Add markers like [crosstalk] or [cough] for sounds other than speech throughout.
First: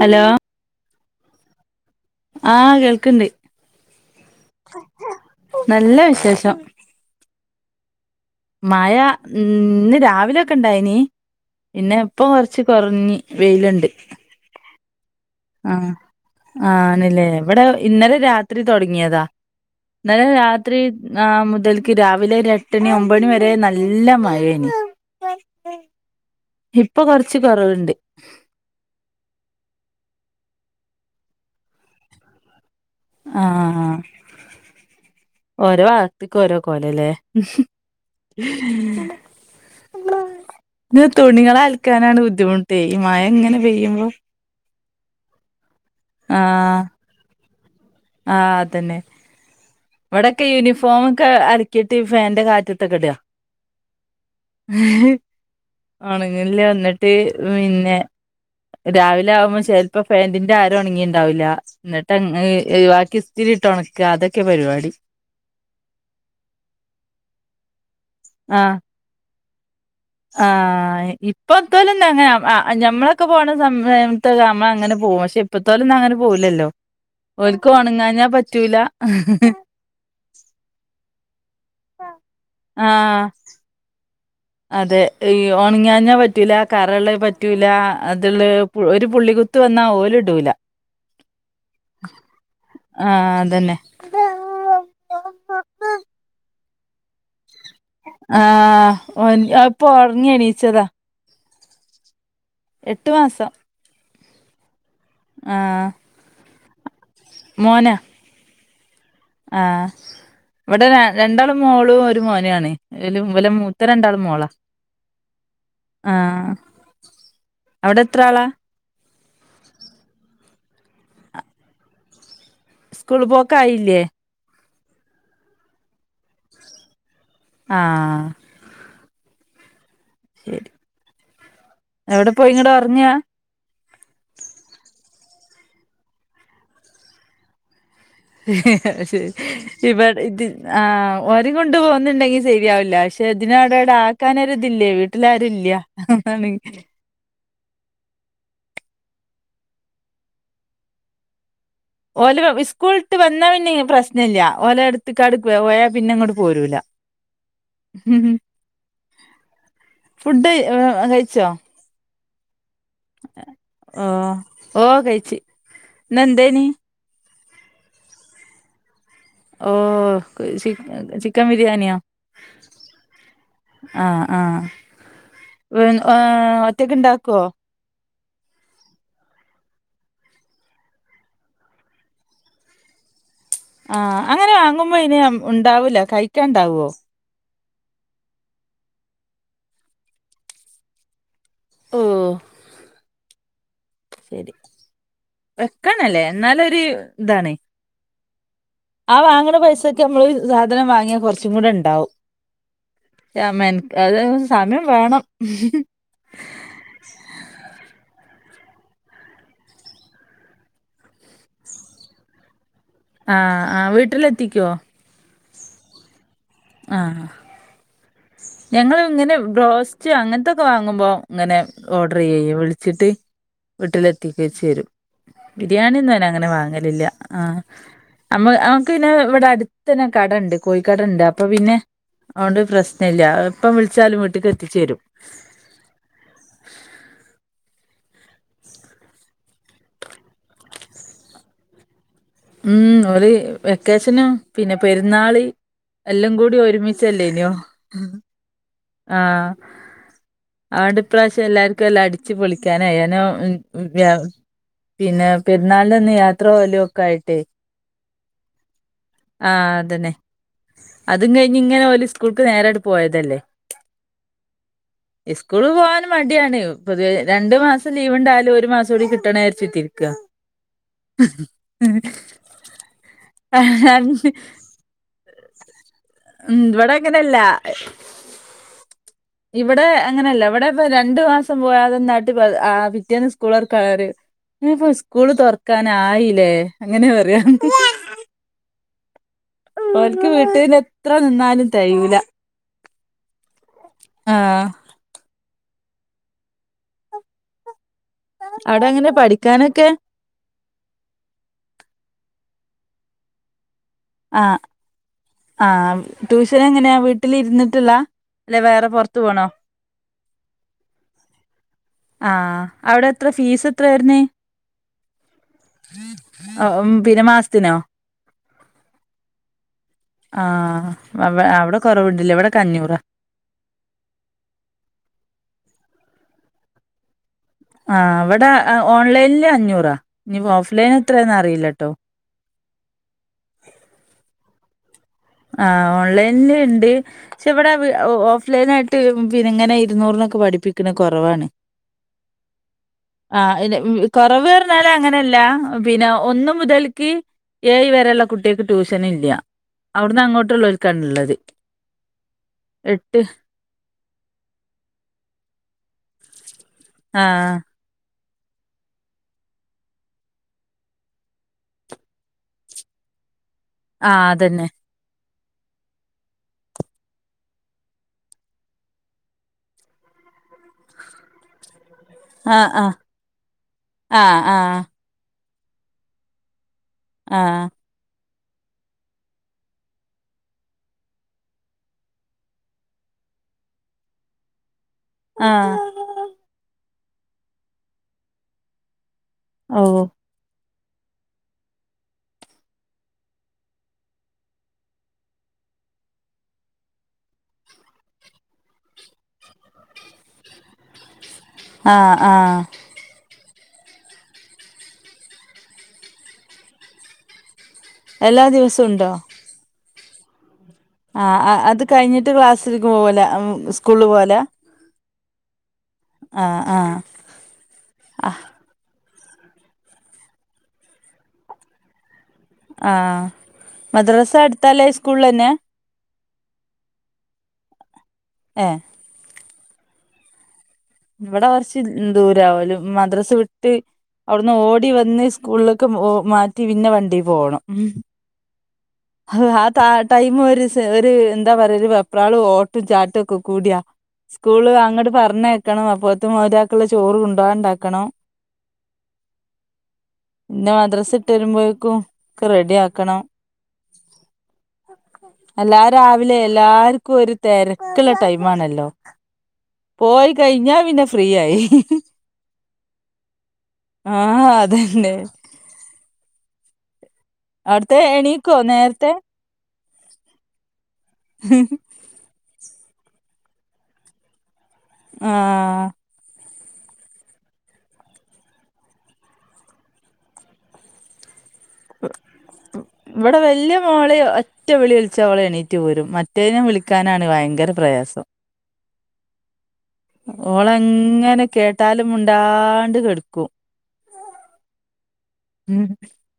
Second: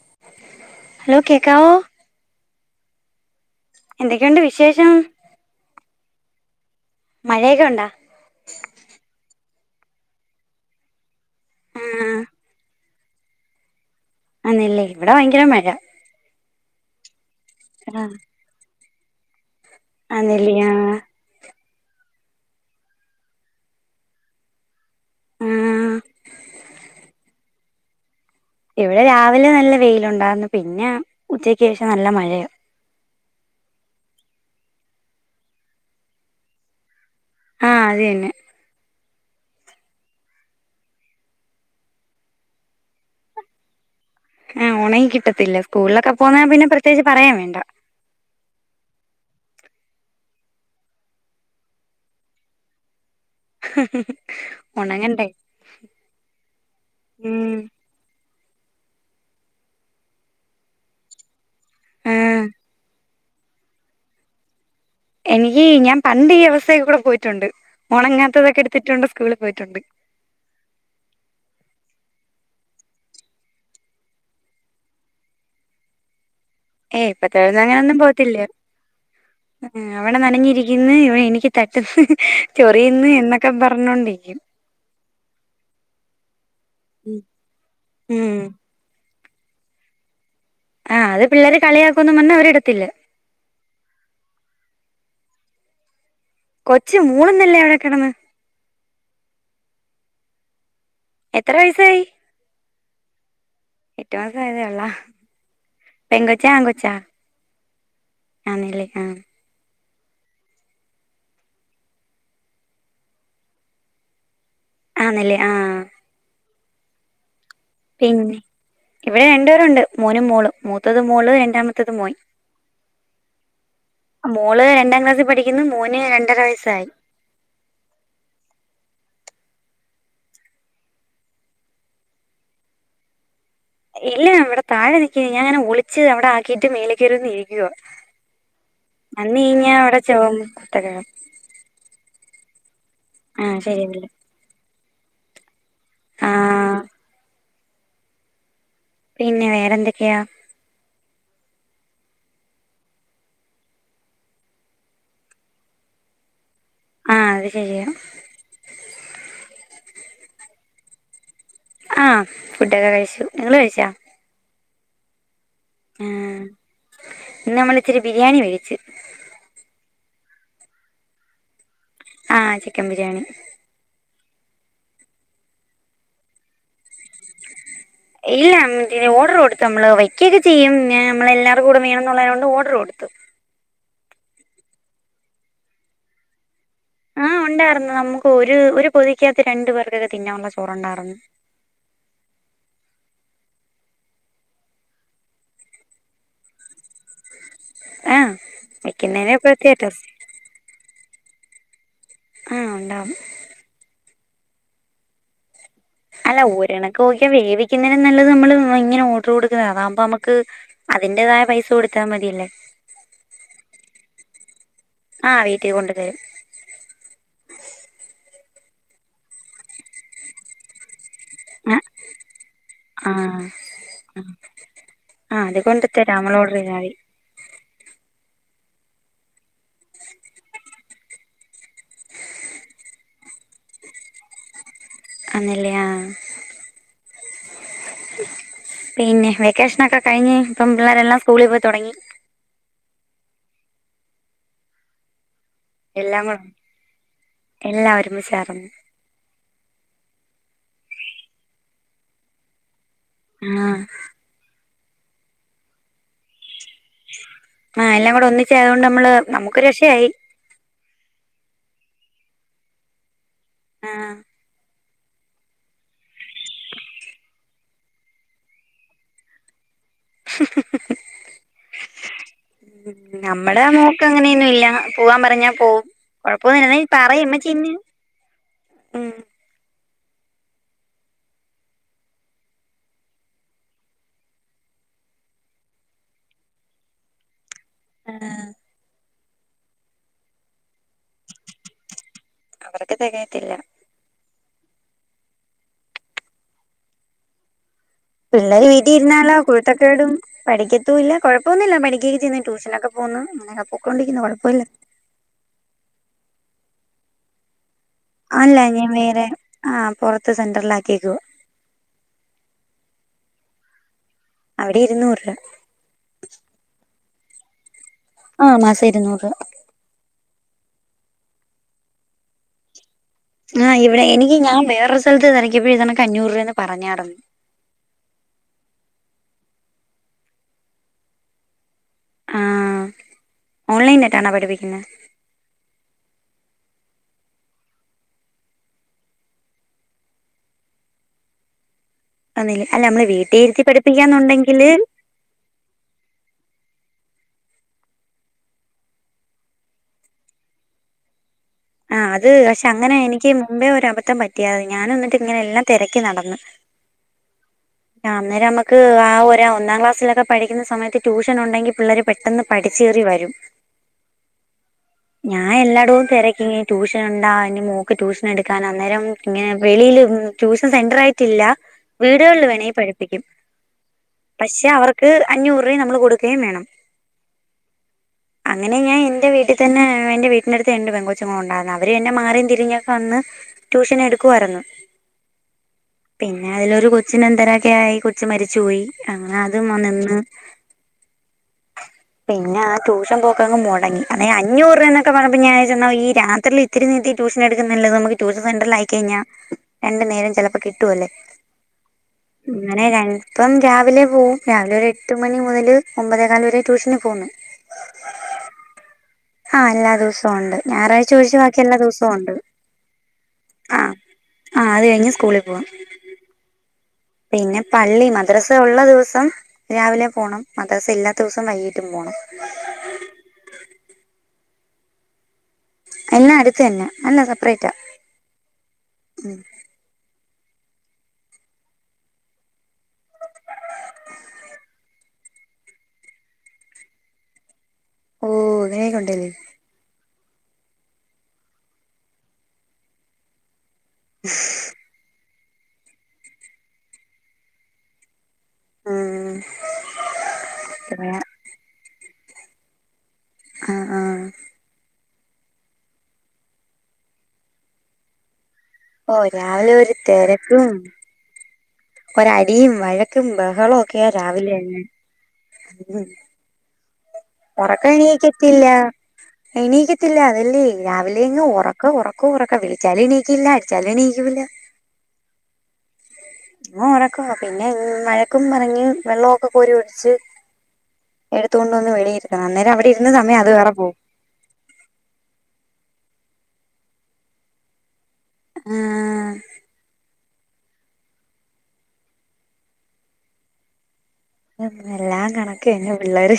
Hello hello കേക്കാവോ ആഹ് കേൾക്ക്ണ്ട് എന്തൊക്കെയുണ്ട് വിശേഷം നല്ല വിശേഷം മഴയൊക്കെ ഒണ്ടാ മഴ ഇന്ന് രാവിലൊക്കെ ഇണ്ടായിനി ആ പിന്നെ ഇപ്പൊ കൊറച്ച് കൊറഞ്ഞ് വെയിലൊണ്ട് ആണല്ലേ ഇവിടെ ഭയങ്കര മ ആഹ് ആണല്ലേ ഇവിടെ ആ ഇന്നലെ രാത്രി തുടങ്ങിയതാ ഇന്നല ആന്നല്ലേ ആ രാത്രി ആഹ് മുതൽക്ക് രാവിലെര് എട്ടണി ഒമ്പണി വരെ നല്ല മഴെനി ആ ഇപ്പൊ കൊറച്ച് കൊറവിണ്ട് ഇവിടെ രാവിലെ നല്ല വെയിലുണ്ടാന്നു പിന്നെ ഉച്ചക്കേഷം നല്ല മഴയ ആഹ് ഓരോ അഗത്തിക്ക് ഓരോ കോലോല്ലേ ആഹ് അത് തന്നെ തുണികൾ അൽക്കാനാണ് ബുദ്ധിമുട്ട് ഈ മഴ ഇങ്ങനെ പെയ്യുമ്പൊ ആഹ് ഒണങ്ങി കിട്ടത്തില്ല സ്കൂളിലൊക്കെ പോന്നാൽ പിന്നെ ആഹ് പ്രത്യേകിച്ച് പറയാ വേണ്ട ആഹ് അതന്നെ ഇവടൊക്കെ യൂനിഫോം ഒക്കെ അലക്കീട്ട് ഈ ഫാന്റെ കാറ്റതൊക്ക ഇട ഉണങ്ങണ്ടേ ഒണങ്ങ്ല്ല ന്ന്ട്ട് ഉം പിന്നെ രാവിലെ ആവുമ്പൊ ചെല്‌പ്പം ഫാന്റിന്റെ അര ഒണങ്ങീണ്ടാവില്ല ആ ന്ന്ട്ട് വാക്കി ഇസ്തിരിട്ട് ഒണക്ക അതൊക്കെ പരിവാടി എനിക്ക് ഞാ പണ്ട് ഈ അവസ്ഥെകൂടെ പോയിറ്റുണ്ട് ഒണങ്ങാത്തതൊക്കെ ഇടുത്തിട്ടോണ്ട് സ്കൂളി പോയിറ്റുണ്ട് ആഹ് ഇപ്പത്തോലെന്നെ അങ്ങന ഞമ്മളൊക്കെ പോണ സമയത്ത് നമ്മള അങ്ങന പോവും പഷേ ഇപ്പത്തോലുന്നും അങ്ങനെ പോവുലല്ലോ ഏയ് ഇപ്പത്തെ ഓല്ക്ക് ഒണങ്ങാഞ്ഞാ പറ്റൂല ആഹ് അവടെ നനഞ്ഞിരിക്ക്ന്ന് ഇവ എനിക്ക് തട്ട്ന്ന് ആ ചൊറിയ്ന്ന് എന്ന ക്ക പറഞ്ഞോണ്ടിക്കും അതെ ഈ ഒണിങ്യാഞ്ഞ പറ്റൂല്ല കറള്ളത് പറ്റൂല ഉം അത്ള്ള ഒര് പുള്ളികുത്ത് വന്നാ ഓല് ഇടൂല ആഹ് അത് പിള്ളേര് കളിയാക്കുന്ന് പറഞ്ഞ് അവരിടത്തില്ല ആഹ് അതന്നെ കൊച്ച് മൂള്ന്നല്ലേ അവടെ കെടന്ന് ആഹ് ഓൻ ഇപ്പൊ ഒറങ്ങി എണീച്ചതാ എത്ര വെയസ്സായി എട്ട് മാസം എട്ട് മാസ ആയതെ ഒള്ള ആഹ് പെങ്കൊച്ച ആങ്കൊച്ച മോനാ ആൺല്ലെ ആഹ് ആഹ് ഇവടെ ര രണ്ടാൾ മോളും ഒരു മോനാണ് ഇവല മൂത്ത രണ്ടാളും മോളാ ആണല്ലേ ആഹ് ആഹ് അവിടെ എത്ര പിന്നെ ആളാ ഇവടെ രണ്ടേരുണ്ട് മോനും മോളും മൂത്തത് മോള് രണ്ടാമത്തത് മോൻ ക്കൂൾ പോക്കായില്ലേ മോള് രണ്ടാ ക്ലാസ്സി പഠിക്ക്ന്ന് മോന് രണ്ടര വയസ്സായി ആഹ് ശരി എവടെപ്പോയി ങ്ങട്ടൊറങ്ങാ ഇല്ല ഇവടെ താഴെ നിക്കിണി ഞാങ്ങനെ ഒളിച്ച് അവടെ ആക്കീട്ട് മേല കേറിവന്നിരിക്കുവ ശരി ഇവട ചോ ഇത് കുത്തക ആഹ് ഓരിം കൊണ്ട് പോന്ന്ണ്ടെങ്കി ശരിയാവില്ല പക്ഷെ ആഹ് ഇതിനവടവടെ ശരിയല്ലേ ആക്കാനൊരു ഇതില്ലേ വീട്ട്ലാരു ഇല്ല അതാണയ് ആഹ് പിന്നെ വേറെന്തൊക്കയാ ഓല് ഇസ്കൂള്ട്ട് വന്നാ പിന്നെ പ്രശ്നല്ല്യ ഓല എടുത്ത്കാട് പോയാപിന്നങ്ങട്ട് പോരൂല്ല ആഹ് അത് ശരിയാ ഫുഡ് കഴിച്ചോ ആഹ് ഫുഡൊക്ക കഴി ഓ ഓ കഴിച്ച് ആഹ് ഇന്നെന്തേനി ഇന്ന് നമ്മള്ച്ചിരി ബിരിയാണി മേടിച്ച് ഓ ചി ചിക്കൻ ബിരിയാണ്യേ ആഹ് ചിക്കം ബിരിയാണി ആഹ് ആഹ് ഒറ്റക്ക് ഇണ്ടാക്കോ ഇല്ല മറ്റേ ഓഡർ കൊടുത്തു നമ്മള് വെകൊക്കെ ചെയ്യും ഞ നമ്മളെല്ലാരും കൂടെ വേണന്നുള്ളയോണ്ട് ഓഡർ കൊടുത്തു ആഹ് അങ്ങനെ വാങ്ങുമ്പോ അയ്ന് ഉണ്ടാവൂല കഴിക്കാണ്ടാവോ ആഹ് ഒണ്ടാർന്നു നമുക്ക് ഒര് ഒര് പൊതിക്കാത്ത് രണ്ട് പേർക്കൊക്കെ തിന്നാവുള്ള ചോറൊണ്ടാർന്നു ഓ ശരി വെക്കണല്ലേ എന്നാലൊര് താണ് ആഹ് ആ വെക്കുന്നതിന് വാങ്ങ്ണ പ്രത്യേക പൈസക്ക് ടേസ്റ്റ് നമ്മള് സാധനം വാങ്ങിയാ കൊറച്ചും കൂടെണ്ടാവും. ആഹ് ഉണ്ടാവും. ആഹ് മെൻക്ക അതെ സമയം വേണം. അല്ല ഒരണക്ക് നോക്കിയാ വേവിക്കുന്നതിനും നല്ലത് നമ്മള് ഇങ്ങനെ ഓർഡർ കൊടുക്കുന്നതാ അതാകുമ്പോ നമുക്ക്. അതിന്റേതായ പൈസ കൊടുത്താൽ മതിയല്ലേ? ആഹ് ആഹ് വീട്ടിലെത്തിക്കോ? ആഹ് വീട്ടിൽ കൊണ്ട് തരും. ആഹ് ഞങ്ങള് ഇങ്ങനെ ബ്രോസ്റ്റ് അങ്ങനത്തൊക്കെ വാങ്ങുമ്പോ ഇങ്ങനെ ഓർഡർ ചെയ്യയും വിളിച്ചിട്ട് ആഹ് വീട്ടിലെത്തിക്കച്ചേരും. ആഹ് അത് കൊണ്ട് ബിരിയാണിന്നും തരാം ഞാൻ നമ്മൾ അങ്ങനെ ഓർഡർ ചെയ്താൽ മതി വാങ്ങലില്ല. ആഹ് നമ്മ നമുക്ക് പിന്നെ ഇവിടെ അടുത്തന്നെ കടണ്ട്. കോഴിക്കടണ്ട് അ അപ്പൊ പിന്നെ അഓണ്ട് പ്രശ്നല്ല എപ്പം വിളിച്ചാലും വീട്ടിക്ക് എത്തിച്ചേരും. ആണല്ലേ ആഹ് പിന്നെ വെക്കേഷനൊക്കെ കഴിഞ്ഞ് ഇപ്പം പിള്ളേരെല്ലാം സ്കൂളിൽ പോയി തൊടങ്ങി. ഉം ഓര് വെക്കേഷനും പിന്നെ പെരുന്നാള്. എല്ലാം കൂടി ഒരുമിച്ചല്ലേനോ. എല്ലാം ഒരുമിച്ചായിരുന്നു ആഹ് അഓണ്ട് ഇപ്രാവശ്യം എല്ലാർക്കും എല്ലാം അടി ച്ച് പൊളിക്കാനായിനോ ഉം ആഹ് പിന്നെ പെരുന്നാളിലന്ന് യാത്ര പോവലും. ആയിട്ടേ ആഹ് എല്ലാം കൂടെ ഒന്നിച്ചായതുകൊണ്ട് നമ്മള് നമുക്ക് ഒര് ആഹ് രക്ഷയായി. അതന്നെ അതും കഴിഞ്ഞ് ഇങ്ങനെ ഓല് സ്കൂൾക്ക് നേരങ്ങട്ട് പോയതല്ലേ? ആഹ് [inaudible] ഇസ്കൂളില് പോവാനും മടിയാണ് പൊതുവേ രണ്ടു മാസം ലീവ് ഉണ്ടായാലും ഒരു മാസം കൂടി കിട്ടണേ വിചാരിച്ചിരിക്കെന്ന്. ക്ക ഉം നമ്മടെ മോക്ക് അങ്ങനെയൊന്നുല്ല പോവാൻ പറഞ്ഞാൽ പോവും. ഉം കൊഴപ്പൊന്നില്ല ഇവിടെ പറയും അങ്ങനെയല്ല മ്മച്ചീ ഇന്ന് ഉം ഇവിടെ അങ്ങനെയല്ല ഇവിടെ ഇപ്പ രണ്ടു മാസം പോയാതെ നായിട്ട് ആഹ് പിറ്റേന്ന് സ്കൂളൊറക്കാണ് പറയും ഇനിപ്പൊ സ്കൂള് തൊറക്കാനായില്ലേ അങ്ങനെ പറയാ. ആഹ് ഓൽക്ക് വീട്ടീന്നെത്ര നിന്നാലും തഴൂല. അവർക്ക് തെകയത്തില്ല. ആഹ് പിള്ളേര് അവിടെ വീട്ടി എങ്ങനെ ഇരുന്നാലോ പഠിക്കാനൊക്കെ കുരുത്തക്കേടും. പഠിക്കത്തൂല്ല കൊഴപ്പൊന്നുല്ല പഠിക്കൊക്കെച്ചെന്ന് ട്യൂഷനൊക്കെ പോകുന്നു അങ്ങനൊക്കെ പൊക്കോണ്ടിരിക്കുന്നു ആഹ് കൊഴപ്പോല്ല. ആഹ് ട്യൂഷനെങ്ങനെയാ വീട്ടിലിരുന്നിട്ടുള്ളാ. അല്ല ഞാൻ വേറെ ആഹ് പൊറത്ത് സെന്ററിൽ ആക്കിയേക്കുവ. ആഹ് അവിടെത്ര ഫീസ് എത്ര വരുന്ന്. അവിടെ ഇരുന്നൂറ്. ഓഹ് പിന്നെ മാസത്തിനോ. ആഹ് മാസം ഇരുന്നൂറ് രുപ ആഹ് അവെ അവിടെ കൊറവ്ണ്ട്ല്ലേ ഇവിടെക്കെ അഞ്ഞൂറ. ആഹ് ഇവിടെ എനിക്ക് ഞാൻ വേറെ സ്ഥലത്ത് തിരക്കിയപ്പോൾ ഇതിനൊക്കെ അഞ്ഞൂറ് രൂപയന്ന് പറഞ്ഞയിരുന്നു. ആ അവിടെ ഓൺലൈനില് അഞ്ഞൂറാ ഇനിപ്പോ ഓഫ്ലൈൻ എത്രയാന്ന അറിയില്ലട്ടോ ആഹ് ഓൺലൈനിലിട്ടാണോ പഠിപ്പിക്കുന്നത്. ആഹ് ഓൺലൈനിലിണ്ട്. പക്ഷെ ഇവിടെ ഓഫ്ലൈൻ ആയിട്ട് പിന്നെ ഇങ്ങനെ ഇരുന്നൂറിനൊക്കെ പഠിപ്പിക്കണ കുറവാണ്. ഒന്നില് അല്ല നമ്മള് വീട്ടിൽ ആ ഇരുത്തി കൊറവ് പഠിപ്പിക്കാന്നുണ്ടെങ്കില് പറഞ്ഞാല് ങ്ങനെല്ല. പിന്നെ ഒന്ന് മുതൽക്ക് ഏഴ് വരെയുള്ള കുട്ടിക്ക് ട്യൂഷൻ ഇല്യ. അവിടന്ന് അങ്ങോട്ടുള്ളർക്കാനുള്ളത്. ആ അത് പക്ഷെ അങ്ങനെ എനിക്ക് മുമ്പേ ഒരബദ്ധം പറ്റിയാത് ഞാനൊന്നിട്ട് ഇങ്ങനെ എല്ലാം തിരക്കി നടന്ന് ആഹ് ആഹ് അന്നേരം നമുക്ക് ആഹ് ഒ ഒന്നാംക്ലാസ്സിലൊക്കെ പഠിക്കുന്ന സമയത്ത് ട്യൂഷൻ ഉണ്ടെങ്കിൽ പിള്ളേര് പെട്ടെന്ന് പഠിച്ചേറി വരും ആഹ് അതന്നെ ഞാൻ എല്ലാടും തിരക്കി ട്യൂഷൻ ഉണ്ടാ എൻ മോക്ക് ട്യൂഷൻ എടുക്കാൻ അന്നേരം ഇങ്ങനെ വെളിയിൽ ട്യൂഷൻ സെന്റർ ആയിട്ടില്ല വീടുകളിൽ ആഹ് വേണെ ആഹ് പഠിപ്പിക്കും ആഹ് പക്ഷെ ആഹ് അവർക്ക് അഞ്ഞൂറ് രൂപയും നമ്മൾ കൊടുക്കുകയും വേണം ആഹ് അങ്ങനെ ഞാൻ എന്റെ വീട്ടിൽ തന്നെ എന്റെ വീടിന്റെ അടുത്ത് എണ്ട് പെങ്കോച്ചുമോൾ ഉണ്ടായിരുന്നു അവർതെന്നെ മാറിയും തിരിഞ്ഞൊക്കെ വന്ന് ട്യൂഷൻ എടുക്കുവായിരുന്നു ആഹ് പിന്നെ അതിലൊരു കൊച്ചിനെ എന്തരൊക്കെയി കൊച്ചു മരിച്ചുപയി അങ്ങനെ അതും ഓ നിന്ന് പിന്നെ ട്യൂഷൻ പോക്കങ് മുടങ്ങി അതായ അഞ്ഞൂറ് എന്നൊക്കെ പറയുമ്പ ഞാൻന്ന ഈ രാത്രി ഒത്തിരി നീത്തി ട്യൂഷൻ എടുക്കുന്നുല്ലത് നമുക്ക് ട്യൂഷൻ സെന്ററിൽ ആയി കഴിഞ്ഞാ രണ്ട നേരം ചലപ്പോ കിട്ടുമല്ലേ ആഹ് [unintelligible] ആഹ് ഇപ്പം രാവിലെ പോവും രാവിലെ ഒരു എട്ട് മണി മുതല് ഒമ്പതേകാല് വരെ ട്യൂഷന് പോകുന്നു എല്ലാ ദിവസം ഉണ്ടോ ആഹ് എല്ലാ ദിവസവും ഉണ്ട് ഞായറാഴ്ച ആ ഒഴിച്ച് ബാക്കി എല്ലാ അത് ദിവസവും കഴിഞ്ഞിട്ട് ഉണ്ട് ക്ലാസ്സിലേക്ക് പോകല ആ സ്കൂളിൽ പോല ആ അത് കഴിഞ് സ്കൂളിൽ പോവും ആഹ് ആഹ് പിന്നെ പള്ളി മദ്രസ ഉള്ള ദിവസം രാവിലെ പോണം മദ്രസ ഇല്ലാത്ത ദിവസം വൈകിട്ടും പോണം ആഹ് മദ്രാസ അടുത്താല്ലേ സ്കൂളന്നെ എന്നാ അടുത്ത എന്ന അല്ലാ സെപ്പറേറ്റാ ഏ ഉം ഇവിടെ കുറച്ച് ദൂരഓൽ മദ്രസ് വിട്ട് അവിടുന്ന് ഓടി വന്ന് സ്കൂളിലേക്ക് പോ മാറ്റി പിന്നെ വണ്ടി പോകണം ഉം ഓ അങ്ങനെക്കണ്ടല്ലേ ആ ത ടൈമ ഒരു ഒരു എന്താ പറയാ ഒരു വെപ്രാളും ഓട്ടും ചാട്ടും ഒക്കെ കൂടിയാ സ്കൂള് അങ്ങോട്ട് പറഞ്ഞേക്കണം അപ്പത്തും മറ്റാക്കുള്ള ചോറ് കൊണ്ടുപോകണ്ടാക്കണം ഉം. പിന്നെ മദ്രസ് ഇട്ട് വരുമ്പോഴേക്കും ഒക്കെ റെഡി ആക്കണം ആഹ് ആഹ് എല്ലാ രാവിലെ എല്ലാർക്കും ഒരു തിരക്കുള്ള ടൈമാണല്ലോ ഓ രാവിലെ ഒരു തിരക്കും ഫ്രീയായി ഒര അടിയും വഴക്കും ബഹളവും ഒക്കെയ ആഹ് രാവിലെന്നെ അതന്നെ ഉറക്കം അവിടുത്തെ എണീക്കോ എണീക്കത്തില്ല നേരത്തെ എണീക്കത്തില്ല അതല്ലേ രാവിലെ ഇങ്ങ് ഉറക്ക ഉറക്ക ഉറക്ക വിളിച്ചാലും എണീക്കില്ല അടിച്ചാലും എണീകൂല ആഹ് മോൻഒറക്ക പിന്നെ മഴക്കും പറഞ്ഞ് വെള്ളഒക്കെ കോരി ഒഴിച്ച് എടുത്തുകൊണ്ട് വന്ന് വെളിയിരിത്തണം അന്നേരം അവിടെ ഇരുന്ന് ഇവിടെ സമയം അത് വേറെ പോവും [unintelligible] ഒറ്റ വിളിവിളിച്ച അവള എണീറ്റ്പോരും മറ്റേയിനും വിളിക്കാനാണ് ഭയങ്കരപ്രയാസം ആഹ് ഓള അങ്ങനെ കേട്ടാലും മുണ്ടാണ്ട്കെട്ക്കും എല്ലാം കണക്കന്നെപിള്ളേര്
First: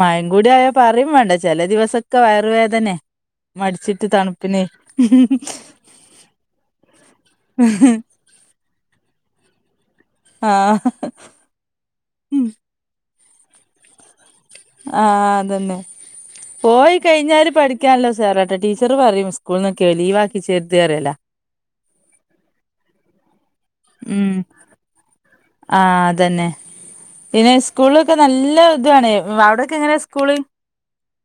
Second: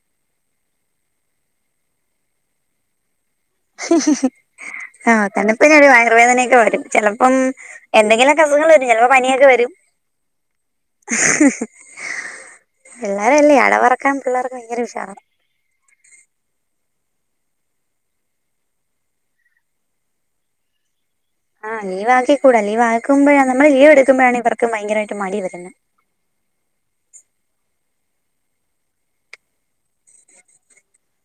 മഴേം കൂടിആയാ പറേം വേണ്ട ചെല ദിവസൊക്കെ വയറ് വേദനയാ ആഹ് കണ്ടപ്പോഞ്ഞിയൊരു വയർവേദനയൊക്കെ വരും ചെലപ്പം എന്തെങ്കിലൊ ക്ക് അസുഖങ്ങള് വെരും ചെലപ്പോ പനിയൊക്കെവരും ആഹ് പിള്ളേരല്ലേ അടവെറക്കാൻ പിള്ളേർ ആഹ് അതന്നെ പോയികഴിഞ്ഞാല് പഠിക്കാല്ലഉസാറാട്ടാ ടീച്ചറ്പറയും സ്കൂൾന്നൊക്കെ ലീവാക്കിചേരത്അറിയുല ആഹ് ലീവാക്കികൂട ലീവാക്കുമ്പയ നമ്മള് ഉം ലീവെടുക്കുമ്പോയാണ് ഇവർക്ക് ഭയങ്കരായിട്ട് മടി വരുന്നത് ആഹ് അതന്നെ പിന്നെ സ്കൂളൊക്കെ നല്ല ഇതുവാണ് അവടെയൊക്കെ എങ്ങനെ സ്കൂള്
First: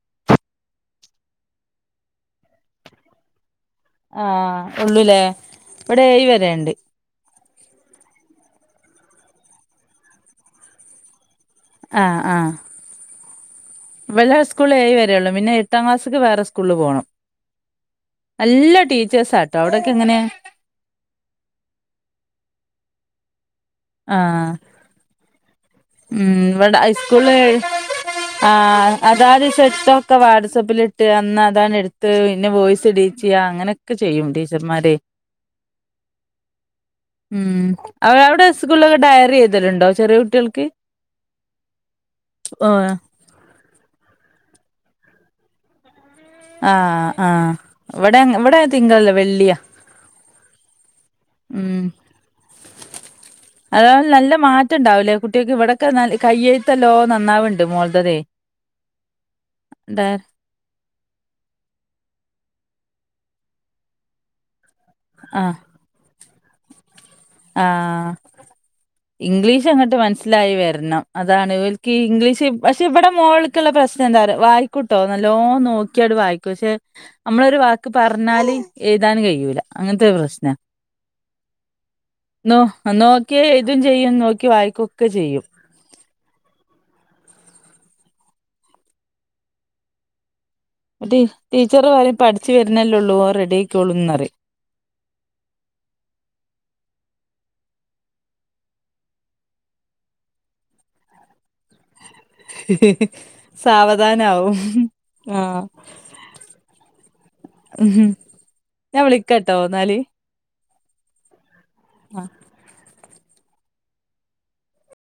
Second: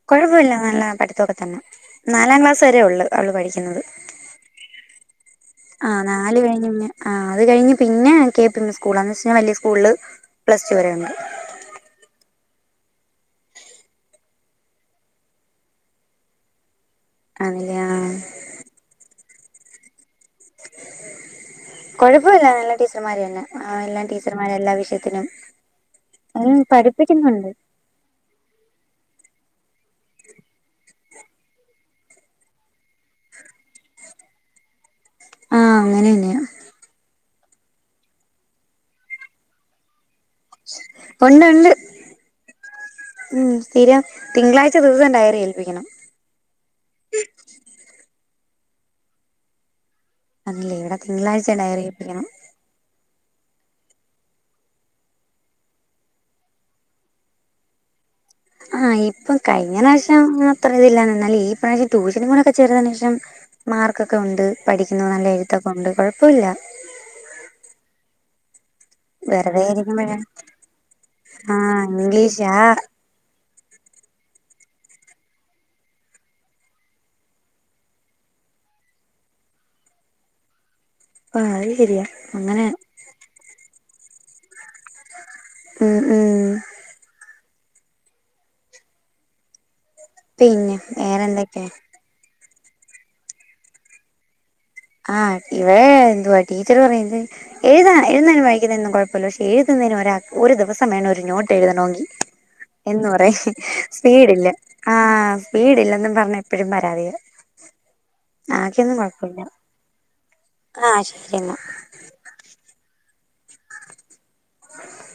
കുഴപ്പമില്ല നല്ലപഠിത്തൊക്കെ തന്നെ നാലാംക്ലാസ് വരേ ഒള്ളൂ അവള് പഠിക്കുന്നത് ആഹ് ഒള്ളുലേ ആഹ് ഇവടെ ഏഴ് നാല് കഴിഞ്ഞ് വരേണ്ട് പിന്നെ ആഹ് അത് കഴിഞ്ഞ് പിന്നെ കെ പി എം സ്കൂളാണ് പഷേ വല്ല്യ സ്കൂള് പ്ലസ് ടു വരെഉണ്ട് ആഹ് ആഹ് ഇവലെ സ്കൂള് ഏഴ് വരെയുള്ളൂ പിന്നെ എട്ടാംക്ലാസ്സിക്ക് വേറെസ്കൂളില് പോണം അങ്ങനെയാ നല്ലാ ടീച്ചേഴ്സാട്ടോ അവിടൊക്കെ എങ്ങനെയാ കൊഴപ്പവില്ല നല്ല ടീച്ചർമാരിയന്നെ എല്ലാ ആഹ് ടീച്ചർമാരും എല്ലാവിഷയത്തിനും ഉം ഇവിടെ ഹൈസ്കൂള് ആഹ് അതാത് സെറ്റൊക്കെ വാട്സാപ്പിലിട്ട് അന്ന് അതാണ്എടുത്ത് പിന്നെ വോയിസ്ഇടി ചെയ്യാ അങ്ങനെയൊക്കെ ചെയ്യും ടീച്ചർമാരെ ആഹ് അങ്ങനെന്നെയ ഉം അവടെ സ്കൂളിലൊക്കെ ഡയറിഎഴ്തലുണ്ടോ ചെറിയകുട്ടികൾക്ക് ഒണ്ട് ഒണ്ട് ഓഹ് ഉം സ്ഥിരം തിങ്കളാഴ്ച ദിവസം ഡയറി ഏൽപ്പിക്കണം ആഹ് ആഹ് ഇവടെഅങ്ങ് ഇവടെ തിങ്കളല്ല വെള്ളിയാ അതേല്ലേ ഇവടെ തിങ്കളാഴ്ചയാ ഡയറിഏൽപ്പിക്കണേ അതാവും നല്ല മാറ്റംണ്ടാവൂലേ കുട്ട്യേക്ക് ഇവിടൊക്കെ നകയ്യെഴ്ത്തല്ലോ നന്നാവുണ്ട് മോൾടെ ആഹ് ഇപ്പം കഴിഞ്ഞറാശം അത്ര ഇതില്ലാന്നാല് ഈ പ്രാവിശ്യം ട്യൂഷനുംകൂടെഒക്കെ ചേർന്നേന്റെഷം മാർക്കൊക്കെ ഉണ്ട് പഠിക്കുന്നു ആഹ് നല്ലഎഴുത്തൊക്കെ ഉണ്ട് കുഴപ്പയില്ല ആഹ് വെറുതെ ഇംഗ്ലീഷ് അങ്ങട്ട് ഇരിക്കുമ്പോഴാ മനസ്സിലായിവെരണം അതാണ് ആഹ് ഇവൽക്കി ഇംഗ്ലീഷ് ഇംഗ്ലീഷാ പക്ഷെ ഇവടെ മോൾക്ക്ള്ള പ്രശ്നം എന്താഅറിയോ വായിക്കൂട്ടോ നല്ലോനോക്കിയങ്ങട് വായിക്കും പക്ഷെ അമ്മളൊരു വാക്ക് പറഞ്ഞാല് എഴുതാന്കഴിയൂല അങ്ങനത്തെഒരു പ്രശ്നാ ആഹ് അത് ശെരിയാ നോ നോക്കിയാ എഴുതുംചെയ്യും നോക്കി വായിക്കൊക്കെചെയ്യും ഉം ഉം പിന്നെ ടി വേറെന്തൊക്കെയാ ടീച്ചറ് പറേം പഠിച്ചു വരുന്നല്ലേള്ളൂ ഓ റെഡി ആയിക്കൊള്ളൂന്നറയും ആഹ് ഇവിടെ എന്തുവാ ടീച്ചറ് പറയുന്നത് എഴുതാ എഴുന്നതിനും വായിക്കുന്നതിനൊന്നും കൊഴപ്പമില്ല പക്ഷെ എഴുതുന്നതിന് ഒരാക്ക്‌ ഒരു ദിവസം വേണം ഒരു നോട്ട് എഴുതണോങ്കി എന്ന് പറേ സ്പീഡില്ല സാവധാനാവും ആഹ് സ്പീഡില്ലെന്നും പറഞ്ഞ് എപ്പഴും പരാതിയ ഉം ഞാൻ വിളിക്കാട്ടോ എന്നാല് ആഹ് ശെരിന്നാ ആഹ്